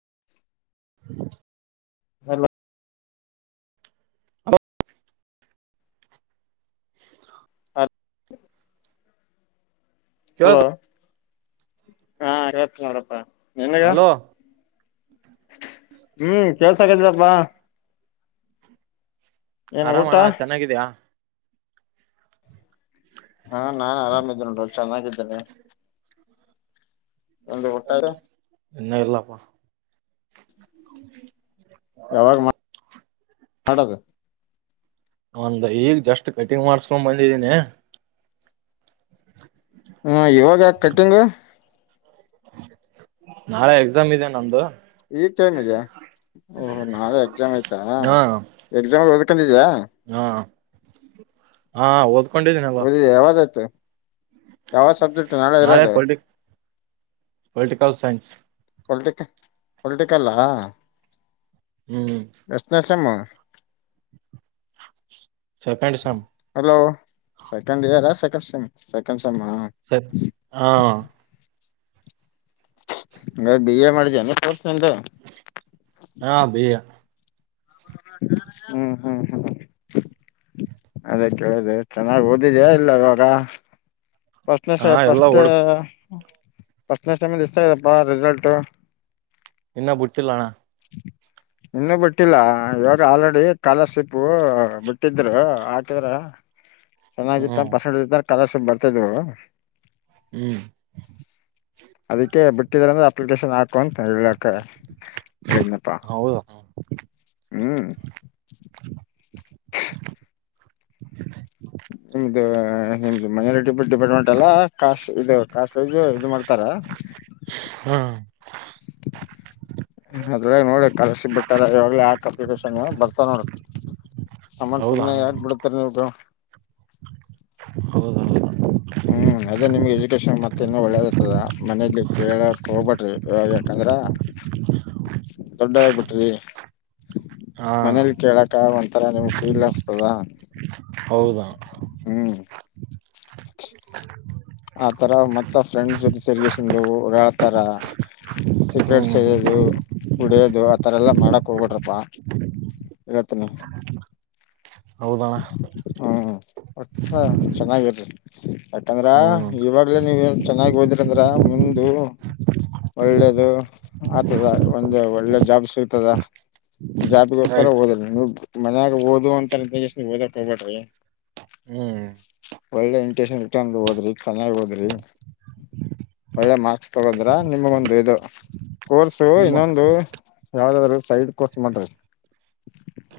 [unintelligible] [unintelligible] Hello ಹಲ ಕೇಳ hello ಹಾ ಇವಪ್ಪ ಅವ್ರಪ್ಪಾ ಹಲೋ ಹ್ಮ್ ಕೆಲ್ಸ ಆಗದರಪ್ಪಾ ಊಟ ಆರಾಮಣ್ಣ ಚೆನ್ನಾಗಿದ್ಯಾ ಹಾ ನಾನ್ ಆರಾಮಿದ್ದೇನೆ ನೋ ಚೆನ್ನಾಗಿದ್ದೇನೆ ಒಂದು ಊಟ ಎನ್ನ ಇಲ್ಲಪ್ಪಾ ಹೌ ಯಾವಾಗ ಮಾಡದು ಒಂದ ಈಗ ಜಸ್ಟ್ ಕಟಿಂಗ್ ಮಾಡ್ಸ್ಕೊಂಡ್ ಬಂದಿದೀನಿ ಹ್ಮ ಇವಾಗ ಕಟ್ಟಿಂಗ ನಾಳೆ ಎಕ್ಸಾಮ್ ಇದದೆ ನಮ್ದು ಈ ಟೈಮ್ ಇದಓ ನಾಳೆ ಎಕ್ಸಾಮ್ ಆಯ್ತಾ ಹಾ ಎಕ್ಸಾಮ್ ಹ ಂದಿದಾ ಹಾ ಹಾ ಹದ ಓದಿದೆ ಯಾವಾಗಾಯ್ತು ಯಾವ ಸಬ್ಜೆಕ್ಟ್ ನಳ ನಾಳೆ ಇರೋದು ಪೊಲಿಟಿ ಪೊಲಿಟಿಕಲ್ ಸೈನ್ಸ್ ಪಲ್ಟಿಕಲ್ ಪೊಲ್ಟಿಕಲ್ಲಾ ಹ್ಮ್ ಎಷ್ಣೇಶಮ್ಮ ಸರ್ಕಂಡಿಸಾಮ [unintelligible] ಸೆಕಂಡ್ ಇರ್ ಸೆಕ್ೆ್ ಸರಿ ಹಾ [inaudible] ನ ಬಿ ಎ ಮಾಡಿದನು ಕೋರ್ಸ್ಂತ ಹಾ ಬಿ ಎ ಹ್ಮ ಹಾ ಹ್ಮ [unintelligible] ಅದೇ ಕೇಳಿದೆ ಚೆನ್ನಾಗ್ ಓದಿದ ಇಲ್ಲ ಇವಾಗ ಸ್ನೆ ಹಾ ಎಲ್ಲಾ ಫಸ್ಟ್ ಹುಡುಕ್ [unintelligible] ಸ್ನ ಸಮ ಇಷ್ಟತ ಇದದಪ್ಪ ರಿಸಲ್ಟ್ [unintelligible] ಇನ್ನ ಬುಟ್ಟಲ್ಲಾನ ಇನ್ನುೂ ಬಿಟ್ಟಿಲ್ಲ ಇವಾಗ ಆಲ್ರೆಡಿ ಕಕಾಲರ್ಶಿಪ್ ಬಿಟ್ಟಿದ್ರು ಹಾಕಿದ್ರ ಚೆನ್ನಾಗಿತ್ತ ಹ್ಮ್ ಪಸಾಡ ತರಸ ಬ [inaudible] ಇತ [unintelligible] [inaudible] ಹ್ಮ್ ಅದಕ್ಕೆ ಬಿಟ್ಟರ್ರೆ ಅಪ್ಲಿಕೇಶನ್ ಹಾಕು ಅಂತ ಹೇಳ ಎನಪ್ಪಾ ಹೌದಾ ಹ್ಮ್ [unintelligible] [inaudible] [inaudible] ನಿಮ್ದು ನಿಮ್ದು ಮೈನಾರಿಟಿ ಡಿಪಾರ್ಟ್ಮೆಂಟ್ ಎಲ್ಲ ಕಾಸ್ ಇದು ಕಾಸೇಜ್ ಇದು ಮಾಡ್ತಾರ ಹ್ಮ್ ಅದ್ರಾಗ ನೋಡಿ ಕಲ್ಸಿ ಬಿಟ್ಟಾರ ಇವಾಗ್ಲ ಯಾಕ್ ಅಪ್ಲಿಕೇಶನ್ ಬರ್ತ ನೋಡಿ ಆಮ್ಮತ್ ಹೌದಾ ಸುಮ್ನೆ ಯಾಕ ಬಿಡುತ್ತಾರೆ ನೀ್ ಹೌದೌದು ಹ್ಮ್ ಅದೇ ನಿಮ್ಗೆ ಎಜುಕೇಶನ್ ಮತ್ತೆ ಇನ್ನು ಒಳ್ಳೇದಾಗ್ತದ ಮನೇಲಿ ಕೇಳೋ ಹೋಗ್ಬೇಡ್ರಿ ಯಾಕಂದ್ರ ದೊಡ್ಡೋರ್ ಆಗ್ಬಿಟ್ರಿ. ಹಾ ಮನೇಲಿ ಕೇಳಕ್ಕ ಒಂಥರ ನಿಮ್ ಫೀಲ್ ಆಗ್ತದಾ ಹೌದಾ ಹ್ಮ್ ಹಾ [unintelligible] ತರ ಮತ್ತ ಫ್ರೆಂಡ್ಸ್ ಜೊತೆ ಸೆರಿಗೆಸಂಡ ಹಳ್ತಾರ ಸೀಕ್ರೆಟ್ ಹ್ಮ್ ಸೆದೋದು ಹೊಡಿಯೋದು ಆತರ ಎಲ್ಲಾ ಮಾಡಕ್ ಹೋಗಡ್ರಪ್ಪಾ ಇಗತ್ತನ ಹೌದಣ್ಣ ಚೆನ್ನಾಗಿರಿ ಯಾಕಂದ್ರ ಹ್ಮ್ ಇವಾಗ್ಲೇ ನೀವ ಏನ್ ಚೆನ್ನಾಗಿ ಓದಿ್ರಿ ಅಂದ್ರ ಮುಂದ ಒಳ್ಳೇದು ಆತದ ಒಂದ ಒಳ್ಳೆ ಜಾಬ್ ಸಿಗ್ತದ ಜಾತಿಗೋಸ್ಕರ ರೈಟ್ ಹಓದಿಲ್ಲ ನೀ ನ ಓದು ಅಂತರ ಬೇ ಎಷ್ಟ.. ಓದಕ್ ಹೋಗಬ್ದ್ರಿ ಹ್ಮ್ ಒಳ್ಳೆ ಇಂಟಷನ್ ರಿಟನ್ ಓದ್ರಿ ಚೆನ್ನಾಗ್ ಓದ್ರಿ ಒಳ್ಳೆ ಮಾರ್ಕ್ಸ್ ತಗದ್ರ ನಿಮಗೊಂದ ಇದು ಕೋರ್ಸು ನಿಮ್ಮ ಇನ್ನೊಂದು ಯಾವ್ದಾದ್ರು ಸೈಡ್ ಕೋರ್ಸ ಮಾಡ್ರಿ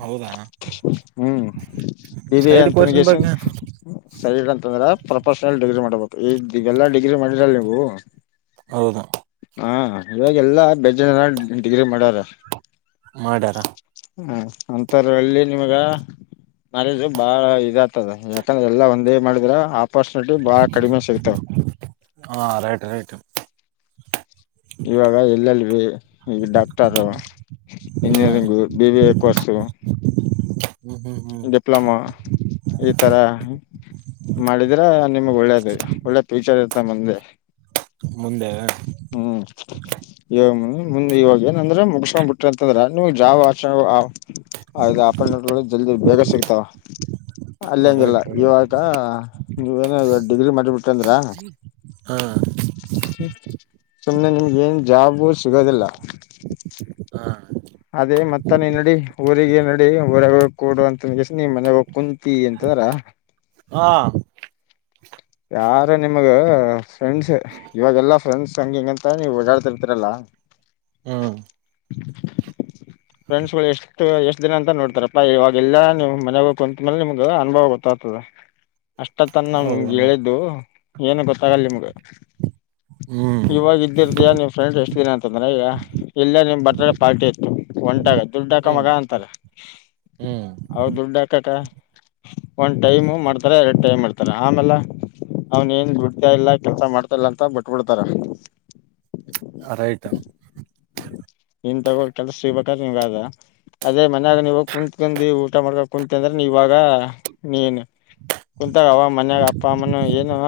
ಹೌದಾ ಹ್ಮ ಇ ಸೈಡ್ ಕೋರ್ಸಿನ ಅಂತರಿಗೇಶನ್ ಬಗ್ಗೆ ಸರಿಂತಂದ್ರ ಪ್ರೊಫೆಷನಲ್ ಡಿಗ್ರಿ ಮಾಡ್ಬೇಕು ಈ ಇಲ್ಲಾ ಡಿಗ್ರಿ ಮಾಡಿರಲ್ಲ ನೀವು ಹೌದಾ ಇವಾಗ ಎಲ್ಲಾ ಬೆಜ್ಜನ್ ಜನ ಡಿಗ್ರಿ ಮಾಡರ ಮಾಡ್ಯಾರ ಹಾ ಅಂತರ ಎಲ್ಲಿ ನಿಮಗ ಕಾಲೇಜು ಬಾಳ ಇದ ಆತದ ಯಾಕಂದ್ರೆ ಎಲ್ಲಾ ಒಂದೇ ಮಾಡಿದ್ರ ಆಪರ್ಚುನಿಟಿ ಬಾಳ ಕಡಿಮೆ ಸಿಗ್ತಾವ ಹಾ ರೈಟ್- ರೈಟ್ ಇವಾಗ ಎಲ- ಎಲ್ - ಬಿ ಈಗ ಡಾಕ್ಟರು ಇಂಜಿನಿಯರಿಂಗು ಹ್ಮ್ ಬಿ -ಬಿ -ಎ ಕೋರ್ಸು.. ಹ್ಮ್ ಹ್ಮ್ ಹ್ಮ್ ಡಿಪ್ಲೊಮಾ ಈ ತರ ಮಾಡಿದ್ರ ನಿಮಗ್ ಒಳ್ಳೇದ ಒಳ್ಳೆ ಫ್ಯೂಚರ್ ಇತ್ತ ಮುಂದೆ ಮುಂದೆ ಹ್ಮ್ ಇ ಮುಂದೆ ಇವಾಗ ಏನಂದ್ರೆ ಮುಗಸ್ಕೊಂಡ್ ಬಿಟ್ಟ್ರಿಂತದ್ರ ನೀವ್ ಜಾವ್ ಆಚ ಆಪೆಂಟ್.. ಜಲ್ದಿ ಬೇಗ ಸಿಗ್ತಾವ ಅಲ್ಲಂಗಗಿಲ್ಲ ರೈಟ್ ಇವಾ.. ರೈಟ್ ಅದ ನೀವೇನ ಡಿಗ್ರಿ ಮಾಡಿಬಿಟ್ಟಂದ್ರ.. ಹಾ ಸುಮ್ನೆ ನಿಮ್ಗೆ ಏನ್ ಜಾಬು ಸಿಗೋದಿಲ್ಲ ಹಾ ಅದೇ ಮತ್ತ ನೀ ನಡಿ ಊರಿಗೆ ನಡಿ ಊರಾಗ ಕೊಡು ಅಂತನ್ ಕೆಸ ನಿಸ್ ಮನೆ ಹೋಗ ಕುಂತಿ ಅಂತದ್ರ.. ಹಾ ಯಾರು ನಿಮಗ ಫ್ರೆಂಡ್ಸ್ ಇವಾಗೆಲ್ಲಾ ಫ್ರೆಂಡ್ಸ್ ಹ ಹಂಗಂತ ನೀವ್ ಓಡಾಡ್ತಿರ್ತೀರಲ್ಲ ಹ್ಮ್ ಫ್ರೆಂಡ್ಸ್ಗಳು ಎಷ್ಟು ಎಷ್ಟ ದಿನ ಅಂತ ನೋಡ್ತಾರಪ್ಪ ಇವಾಗ ಎಲ್ಲಾ ನಿಮ್ ಮನೆ ಕುಂತ ಮೇಲೆ ನಿಮಗ ಅನುಭವ ಗೊತ್ತಾಗ್ತದೆ ಹೌದ ಅಷ್ಟತ್ತನಮಗೆ.. ಇದು ಏನು ಗೊತ್ತಾಗಲ್ಲ ನಿಮ್ಗ ಹ್ಮ್ ಇವಾಗ ಇದ್ದಿರ್ತಯ ನಿಮ್ ಫ್ರೆಂಡ್ ಎಷ್ಟ ದಿನ ಅಂತಂದ್ರೆ ಈಗ ಇಲ್ಲೇ ನಿಮ್ ಬರ್ತ್ಡೇ ಪಾರ್ಟಿ ಇತ್ತು ಒಂಟಾಗ ದುಡ್ಡು ಹಾಕ ಹ್ಮ್ ಮಗ ಅಂತಾರೆ ಹ್ಮ್ ಅವ ದುಡ್ಡು ಹಾಕಕ ಒಂದ್ ಟೈಮ್ ಮಾಡ್ತಾರೆ ಎರಡು ಟೈಮ್ ಮಾಡ್ತಾರ ಆಮೇಲ ಅವನ್ ಏನ್ ಬಿಡ್ತಾ ಇಲ್ಲ ಕೆಲ್ಸ ಮಾಡ್ತಾ ಇಲ್ಲ ಅಂತ ಬಿಟ್ಬಿಡ್ತಾರ ಅ ರೈಟ್ ನೀನ್ ತಗೋ ಕೆಲ್ಸ ಸಿಗ್ಬೇಕಾದ್ರ ನೀವ್ ಅದ ಅದೇ ಮನ್ಯಾಗ ನೀವ ಕುತ್ಕೊಂಡ ಊಟ ಮಾಡ್ಕ ಕುಂತ ಅಂದ್ರ ನೀವಾಗ ನೀನ್ ಕುೂಂತಾಗ ಅವ ಮನ್ಯಾಗ ಅಪ್ಪ ಅಮ್ಮನ ಏನು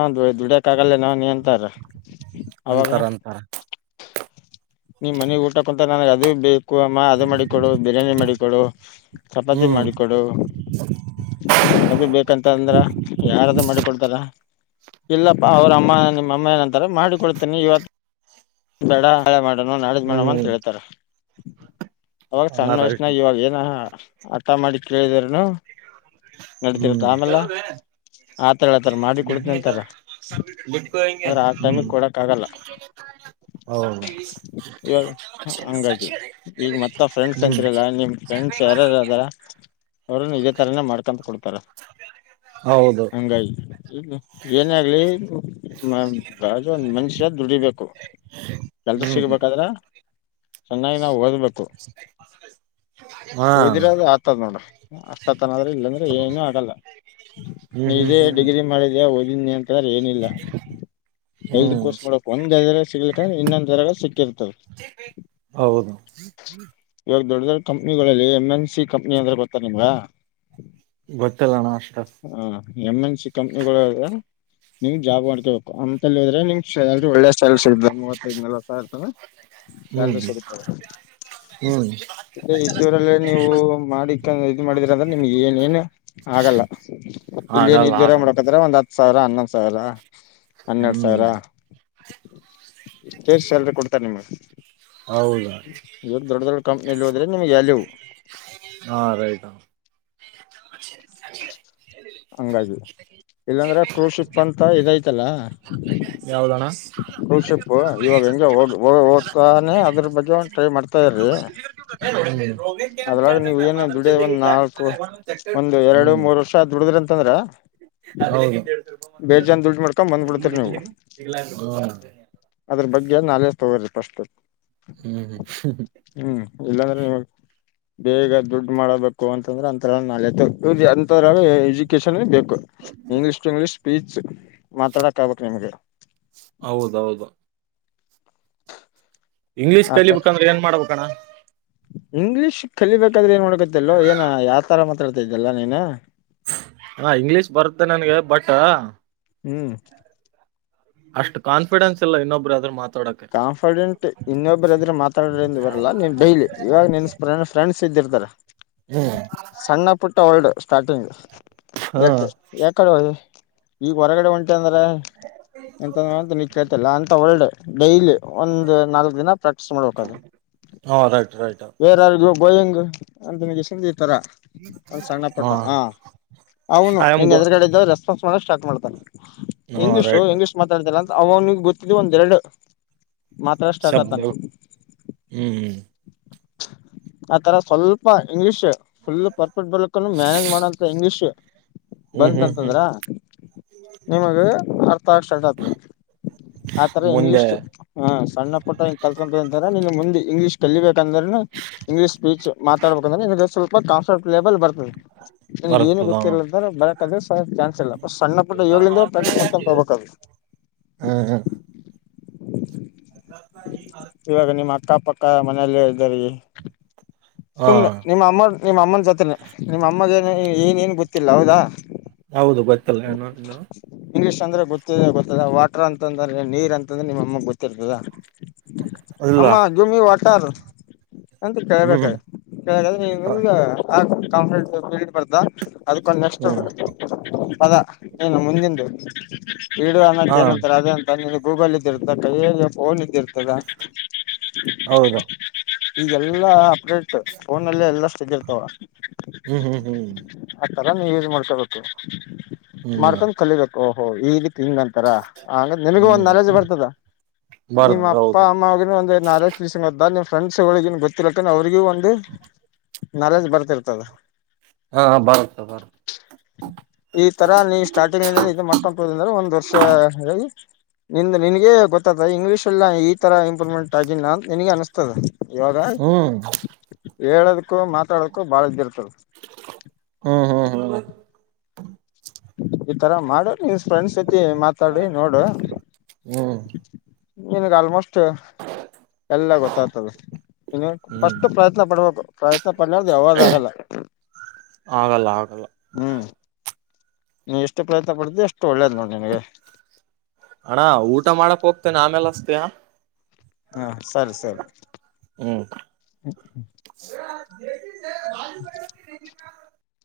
ದುಡ್ಯಕ್ ಆಗಲ್ಲೇನ ನೀ ಅಂತಾರ ಅಂತರ ಅಂತರ ನಿಮ್ ಮನಿ ಊ.. ಕುಂತನ ಅದೇ ಬೇ... ಅಮ್ಮ ಅದು ಮಾಡಿಕೊಡು ಬಿರಿಯಾನಿ ಮಾಡಿ.. ಕೊಡು ಚಪಾತಿ ಹ್ಮ್ ಮಾಡಿಕೊಡು ಅದು ಬೇಕಂತ ಅಂದ್ರ ಯಾರ.. ಮಾಡಿಕೊಡ್ತಾರ ಇಲ್ಲಪ್ಪಾ ಅವ್ರ ಅಮ್ಮ ನಿಮ್ಮ ಅಮ್ಮ ಏನಂತಾರೆ ಮಾಡಿಕೊಳ್ತೇನಿ ಇವತ್ತ.. ಬೇಡ ನಾಳೆ ಮಾಡೋಣ ನಾಡಿದ್ದ ಮಡಮ್ ಅಂತ ಹ್ಮ್ ಹೇಳ್ತಾರ ಅವಾಗ ಹಾ ರೈಟ್ ಸಣ್ಣವಷ್ಣ ಇವಾಗ ಏನ.. ಅತ್ತ ಮಾಡಿ ಕೇಳಿದಾರನು ಆತರ ಹೇಳ್ತಾರ ಮಾಡಿ ಹ್ಮ್ ಕೊಡ್ತನಿ ಅಂತಾರ ಆದ್ರ ಆ ಟೈಮಿಗೆ ಕೊಡಕ್ ಆ ಆಗಲ್ಲ ಇವಾಗ ಹ್ಮ್ ಹಂಗಾಗಿ ಈಗ ಮತ್ತ ಫ್ರೆಂಡ್ಸ್ ಅಂತಿರಲ್ಲ ಹೌ ನಿಮ್ ಫ್ರೆಂಡ್ಸ್ ಯಾರಾರ ಹ್ಮ ತ್ತರ ಹಂಗಾಗಿ ಇಗ ಏನ ಆಗ್ಲಿ ಒಂದ ಮನುಷ್ಯ ದುಡಿಬೇಕು ಕೆಲ್ಸ ಹ್ಮ್ ಸಿಗ್ಬೇಕಾದ್ರ ಚೆನ್ನಾಗಿ ನಾವವು ಓದ್ಬೇಕು ಹಾ ಓದಿರದು ಆತದ ನೋಡ್ರ ಅತ ತನ್ರ ಇಲ್ಲ ಅಂದ್ರೆ ಏನು ಆಗಲ್ಲ ಹ್ಮ್ ನೀ ಹ್ಮ್ ಇದೇ ಹ್ಮ್ ಡಿಗ್ರಿ ಮಾಡಿದ ಓದಿದಿ ಅಂತಂದ್ರೆ ಏನಿಲ್ಲ ಸೈಡ್ ಹ್ಮ್ ಕೋರ್ಸ್ ಮಾಡಕ್ ಒಂದ್ರೆ ಸಿಗ್ಲಿಕ್ಕೆಂದ್ರೆ ಇನ್ನೊಂದ್ ತರಗಳು ಸಿಕ್ಕಿರ್ತಾವ ಹೌದು ಇವಾಗ ದೊಡ್ಡ ದೊಡ್ ಕಂಪ್ನಿಗಳಲ್ಲಿ ಎಂ ಎನ್ ಸಿ ಕಂಪ್ನ ಅಂದ್ರೆ ಗೊತ್ತ ನಿಮ್ಗ ಗೊತ್ತಲ್ಲಣ ಅಸ್ಟ ಹ ಎಮ್ ಎನ್ ಸಿ ಕಂಪ್ನಿಗಳು್ರೆ ನಿ್ ಜಾಬ್ ಮಾಡ್ಕೋಬೇಕು ಅಂತಲ್ಲಿ್ರೆ ನಿ್ಾಲ ಒಳ್ಳೆ ಸಲ್ ಮೂವತ್ತದ್ ನ ಸಾವಿರ ಹ್ಮ್ ಸಲ್ರಿ ಸಿಗತದೆ ಹ್ಮ್ ಇದೂರಲ್ಲ ನೀವು ಮಾಡಿ ಇದ ಮಾಡಿದ್ರ ಅಂದ್ರೆ ನಿಮ್ಗೆ ಏನ ಏನು ಆಗಲ್ಲ ಇಲ್ಲಿ ಏನ್ ಆಗಲ್ಲ ಇದೂರ ಆಗಲ್ಲ ಮಾಡಕ್ರ ಒಂದ್ ಹತ್ತು ಸರಾ ಅನ್ನ ಸರಾ ಹನ್ನೆರಡು ಹ್ಮ್ ಸಾವಿರ ಷ್ಟ್ ಸ್ಯಾಲ್ರಿ ಕೊಡ್ತಾರೆ ನಿಮ್ಗೆ ಹೌದಾ ಎ ದೊಡ್ಡ ದೊಡ್ಡ ಕಂಪ್ನಿ ಅಲ್ಲಿ ವ್ಯಾಲ್ಯೂ ಹ ಹಂಗಾಗಿ ಇಲ್ಲಾಂದ್ರೆ ಕ್ರೂಶಿಪ್ ಅಂತ ಇದೈತಲ್ಲ ಯಾವ್ದಣ್ಣ ಕೂಶಿಪ್ ಇವಾಗ ಹೆಂಗಗೆ ಹೋಗ ಹೋಗ್ತಾನೆ ಅದ್ರ ಬಗ್ಗೆ ಟ್ರೈ ಮಾಡ್ತಾರಿ ಹ್ಮ್ ಅದ್ರಾಗ ನೀವ ಏನು ದುಡ ಒಂದ್ ನಾಲ್ಕು ಒಂದ್ ಎರಡು ಮೂರ್ ವರ್ಷ ದುಡಿದ್ರ ಅಂತಂದ್ರ ಬೇಜನ್ ದುಡ್ಡು ಮಾಡ್ಕೊಂಡ ಬಂದ್ಬಿಡ್ತರಿ ನೀವು ಹೌದು ಅದ್ರ ಬಗ್ಗೆ ನೆ ತಗೋ್ರಿ ಪಸ್ಟು ಹ್ಮ್ ಹ್ಮ್ ಹ್ಮ್ ಇಲ್ಲಾಂದ್ರೆ ನಿ ಬೇಗ ದುಡ್ಡು ಮಾಡಬೇಕು ಅಂತ ಂದ್ರ ಅಂಥರ ನಳೆ ಅಂರ ಎಜುಕೇಶಷನ್ ಬೇಕ ಇಂಗ್ಲೀಷ್ ಟ ಇ್ಲೀಷ್ ಪಚ್ ಮಾತಾಡಕ್ ಆಗ್ಬೇಕಬೇಕು ನಿಮ್ಗೆ ಹೌದೌದು ಇಂಗ್ಲೀಷ್ ಕಲಿಬೇಕಂದ್ರೆ ಏನ್ ಮಾಡ್ಬೇಕಣ್ಣ ಇಂಗ್ಲಿೀಷ್ ಕಲಿಬೇಕಾದ್ರೆಏನ್ ನೋಡಕತ್ತೆಲ್ೋ ಏನ ಯಾವ ತರ ಮತ್ತ ಹತ ಇದ್ದಲ್ಲ ನೀನ ಹಾ ಇಂಗ್ಲೀಷ್ ಬರುತ್ತೆ ನನ್ಗೆ ಬಟ್ ಹ್ಮ್ ಅಷ್ಟು ಕಾನ್ಫಿಡೆನ್ಸ್ ಇಲ್ಲ ಇನ್ನೊಬ್ಬರು ಅದ್ರ ಮಾತ್ರ ಕಾನ್ಫಿಡೆಂಟ್ ಇನ್ನೊಬ್ಬರದ್ರೆ ಮಾತಾಡಿಂದ ಬರಲ್ಲಾ ನೀನ್ ಡೈಲಿ ಇವಾಗ ನಿನ್ನ್ನ ಫ್ರೆಂಡ್ ಸಿಿದ್ದರ್ತಾರೆ ಹ್ಮ್ ಸಣ್ಣ ಪುಟ್ಟ ಒಳ್ಳಡು ಸ್ಟಾರ್ಟಿಂಗ್ ಹ್ಮ್ ಎತ ಯಾಕಡುವ ಈಗ ಹೊರಗಡೆ ಒಂಟು ಅಂದ್ರೆ ಎಂತಂದ್ರ ಅಂತ ನಿತ್ಯತಲ್ಲ ಅಂತ ಒಳ್ಳಡ್ ಡೈಲ್ ಒಂದು್ ನಾಲ್ಕ್ ದಿನ ಪ್ರಾಕ್ಟೀಸ್ ಮಾಡ್ಬೇಕದು ಹಾ ರೈಟ್ ರೈಟ್ ಬೇರಾರಗ ಗೋಯಿಂಗ್ ಅಂತನಗೆಷ ರ ಒಂದು ಸಣ್ಣ ಪುಟ್ಟ ಹಾ ಅವನು ಐ ಆಮ್ ನೀನು ಗೋ ಎದುರುಗಡೆ ಇದ್ದಾವೆಸ್ ಸ್ಟಕ್ ಮಾಡ್ತಾನೆ ಹಾ ಇಂಗ್ಲೀಷು ರೈಟ್ ಇಂಗ್ಲೀಷ್ ಮಾತಾಡ್ತಲ್ಲ ಅವನಿಗೆಗ್ ಗೊತ್ತಿದ ಒಂದ್ೆರಡು ಮಾತಾಡಷ್ಟ ಆಗತಾನ ಶಬ್ದ ಹ್ಮ್ ಆತರ ಸ್ವಲ್ಪ ಇಂಗ್ಲಿೀಷ್ ಫುಲ್ ಪರ್ಫೆಕ್ಟ್ ಬರ್ಕು ಮ್ಯಾನೇಜ್ ಮಾಡಂತ ಇಂಗ್ಲೀಷ್ ಹ್ಮ್ ಹ್ಮ್ ಹ್ಮ್ ಹ್ಮ್ ಬಂತಂತಂದ್ರ ನಿಮಗ ಅರ್ಥ ಆಗ್ ಸ್ಟರ್ಟ್ ಆಗ್ತ ಆತರ ಮುಂದೆ ಇಂಗ್ಲಿಷ್ಟು ಹ ಸಣ್ಣ ಪುಟ್ಟ ಹಿಂಗ ಕಲ್ತ್ಕೊಂತ ಅಂತ್ರ ನಿನ್ ಮುಂದಿ ಇಂಗ್ಲಿ್ ಕಲ್ಲಿ ಂದ್ರ ಇಂಗ್ಲೀಷ್ ಸ್ಪೀಚ್ ಮಾತಾಡ್ಬೇಕುಂದ್ರೆ ಸ್ವಲ್ಪ ಕಾನ್ಸ ಲೆಬಲ್ ಬರ್ತದೆ ನನಗ್ ಏನು ಬರುತ್ತದ ಗೊತ್ತಿರಲಂದ್ರ ಬರಕ್ಂದ್ರೆ ಚಾನ್ಸ್ ಇಲ್ಲ ಸಣ್ಣ ಪುಟ್ಟ ಯೋಗಲಿಂದ ಪ್ರಾಕ್ಟೀಸ್ ಮಾಡ್ಕೊಂಡ ಹೋಗಬೇಕ ಹ್ಮ್ ಹ್ಮ್ ಇವಾಗ ನಿಮ್ಮ ಅಕ್ಕಪಕ್ಕ ಮನೇೆಯಲ್ಲಿ ಹಾ ಸುಮ್ಮ್ನೆ ನಿಮ್ಮ ಅಮ್ಮ ನಿಮ್ಮ ಅಮ್ಮನ ಜೊತೆನೆ ನಿಮ್ಮ ಅಮ್ಮ ಏನನು ಗೊತ್ತಿಲ್ಲ ಹೌದಾ ಹೌದು ಗೊತ್ತಲ್ಲನ ಇನ್ನು ಇಂಗ್ಲೀಷ್ ಅಂದ್ರೆ ಗೊತ್ತಿದೆ ಗೊತ್ತದ ವಾಟರ್ ಅಂತಂದ್ರೆ ನೀರ್ ಅಂತಂದ್ರೆ ನಿಮ್ಮ ಅಮ್ಮ ಗೊತ್ತಿರ್ತದ ಇಲ್ಲ ಆಮ್ಮ ಜಮಿ ವಾಟರ್ ಅಂತ ಹ್ಮ್ ಕಳ್ಬೇಕಾರೆ ಕೆ ಕಾಫ್ರಟ್ ಬರ್ತ ಅದಕ್ಕೊಂದು ನಷ್ಟ ಹ್ಮ್ ಪದ ಏನು ಮುಂದೆಂಟು ಇಡಡು ಅನ್ನಂತ ಹಾ ಏನಂತಾರೆ ಅದ ಅಂತ ನಿ ಗೂಗಲ್ ಇದ್ದಿ ಹ ನಿ ತದಾ ಹೌದು [unintelligible] ಈಗೆಲ್ಲಾ ಅಪ್ಡೇಟ್ ಫೋನ್ಲ್ಲೇ ಎಲ್ಲ ಚೆಿ [unintelligible] ಇರ್ತಾವ ಹ್ಮ್ ಹ್ಮ್ ಹ್ಮ್ ರ ನೀವು ಯೂಸ್ ಮಾಡ್ಕೊಬೇಕು ಹ್ಮ್ ಮಾಡ್ಕೊಂಡ ಕಲಿಬೇಕು ಹ ಈ ತಿಂಗ್ ಅಂತಾರ ಆಂಗ ನಿಮಗ ಒಂದ್ ಹ್ಮ್ ನಾಲೆಜ್ ಬರ್ತದ ನಿಮ್ಮ್ ಬರುತ್ತ ಅಪ್ಪ ಹೌದು ಅಮ್ಮ ಅವ ಒಂದ್ ನಾಲೆಜ್ ಟೂಷನ್ದ್ದ್ ಫ್ರೆಂಡ್ಸ್ಗಳಳಿಗ ಗೊತ್ತಿಿಲ್ಲಕ್ಕ್ರೆ ಅವ್ರಿಗೂ ಒಂದು ನಾಲೇಜ್ ಬರ್ತಿರ್ತದೆ ಹಾ ಬರುತ್ತ ಬರುತ್ತ ಈ ತರ ನೀ ಸ್ಟಾರ್ಟಿಂಗ್ ನಿಿಂದ ಇದ ಮಾಡ್ಕೊಬೋುದ ಅಂದ್ರೆ ಒಂದ್ ವರ್ಷಿ ನಿನ್ ನಿನ್ಗೆ ಗೊತ್ತಾದ ಇಂಗ್ಲೀಷ್ ಎಲ್ಲ ಈ ತರ ಇಂಪ್ರೂವ್ಮೆಂಟ್ ಆಗಿಲ್ಲ ನನ್ಗೆ ಅನ್ಸ್ತ ತದ ಯಾವಗ ಹ್ಮ್ ಹೇಳೋದಕೂ ಮಾತಾಡೋಕು ಬಾಳ ಇದ್ದಿರ್ತರು ಹ್ಮ್ ಹ್ಮ ಹ ಈತರ ಮಾಡೋ ನಿನ್ ಫ್ರೆಂಡ್ಸ್ ಜತಿ ಮಾತಾಡಿ ನೋಡು ಹ್ಮ್ ಆಲ್ಮೋಸ್ಟ್ ಎಲ್ಲ ಗೊತ್ತಾಗ್ತದೆ ಇನ್ನು ಹ್ಮ್ ಫಸ್ಟ್ ಪ್ರಯತ್ನ ಪಡ್ಬೇಕು ಪ್ರಯತ್ನ ಪಡದು ಯಾವ್ದ ಆಗಲ್ಲ ಆಗಲ್ಲ ಆಗಲ್ಲ ಹ್ಮ್ ನೀ ಎಷ್ಟು ಪ್ರಯತ್ನ ಪಡ್ತಿ ಅಷ್ಟು ಎಷ್ಟು ಒಳ್ಳೇದ್ ನೋಡಿ ನಿನಗೆ ಅಣ್ಣಾ ಊಟ ಮಾಡಕ್ ಹೋಗ್ತೇನೆ ಆಮೇಲೆ ಅಸ್ತೆ ಹಾ ಹಾ ಸರಿ - ಸರಿ ಹ್ಮ್ [unintelligible] [unintelligible]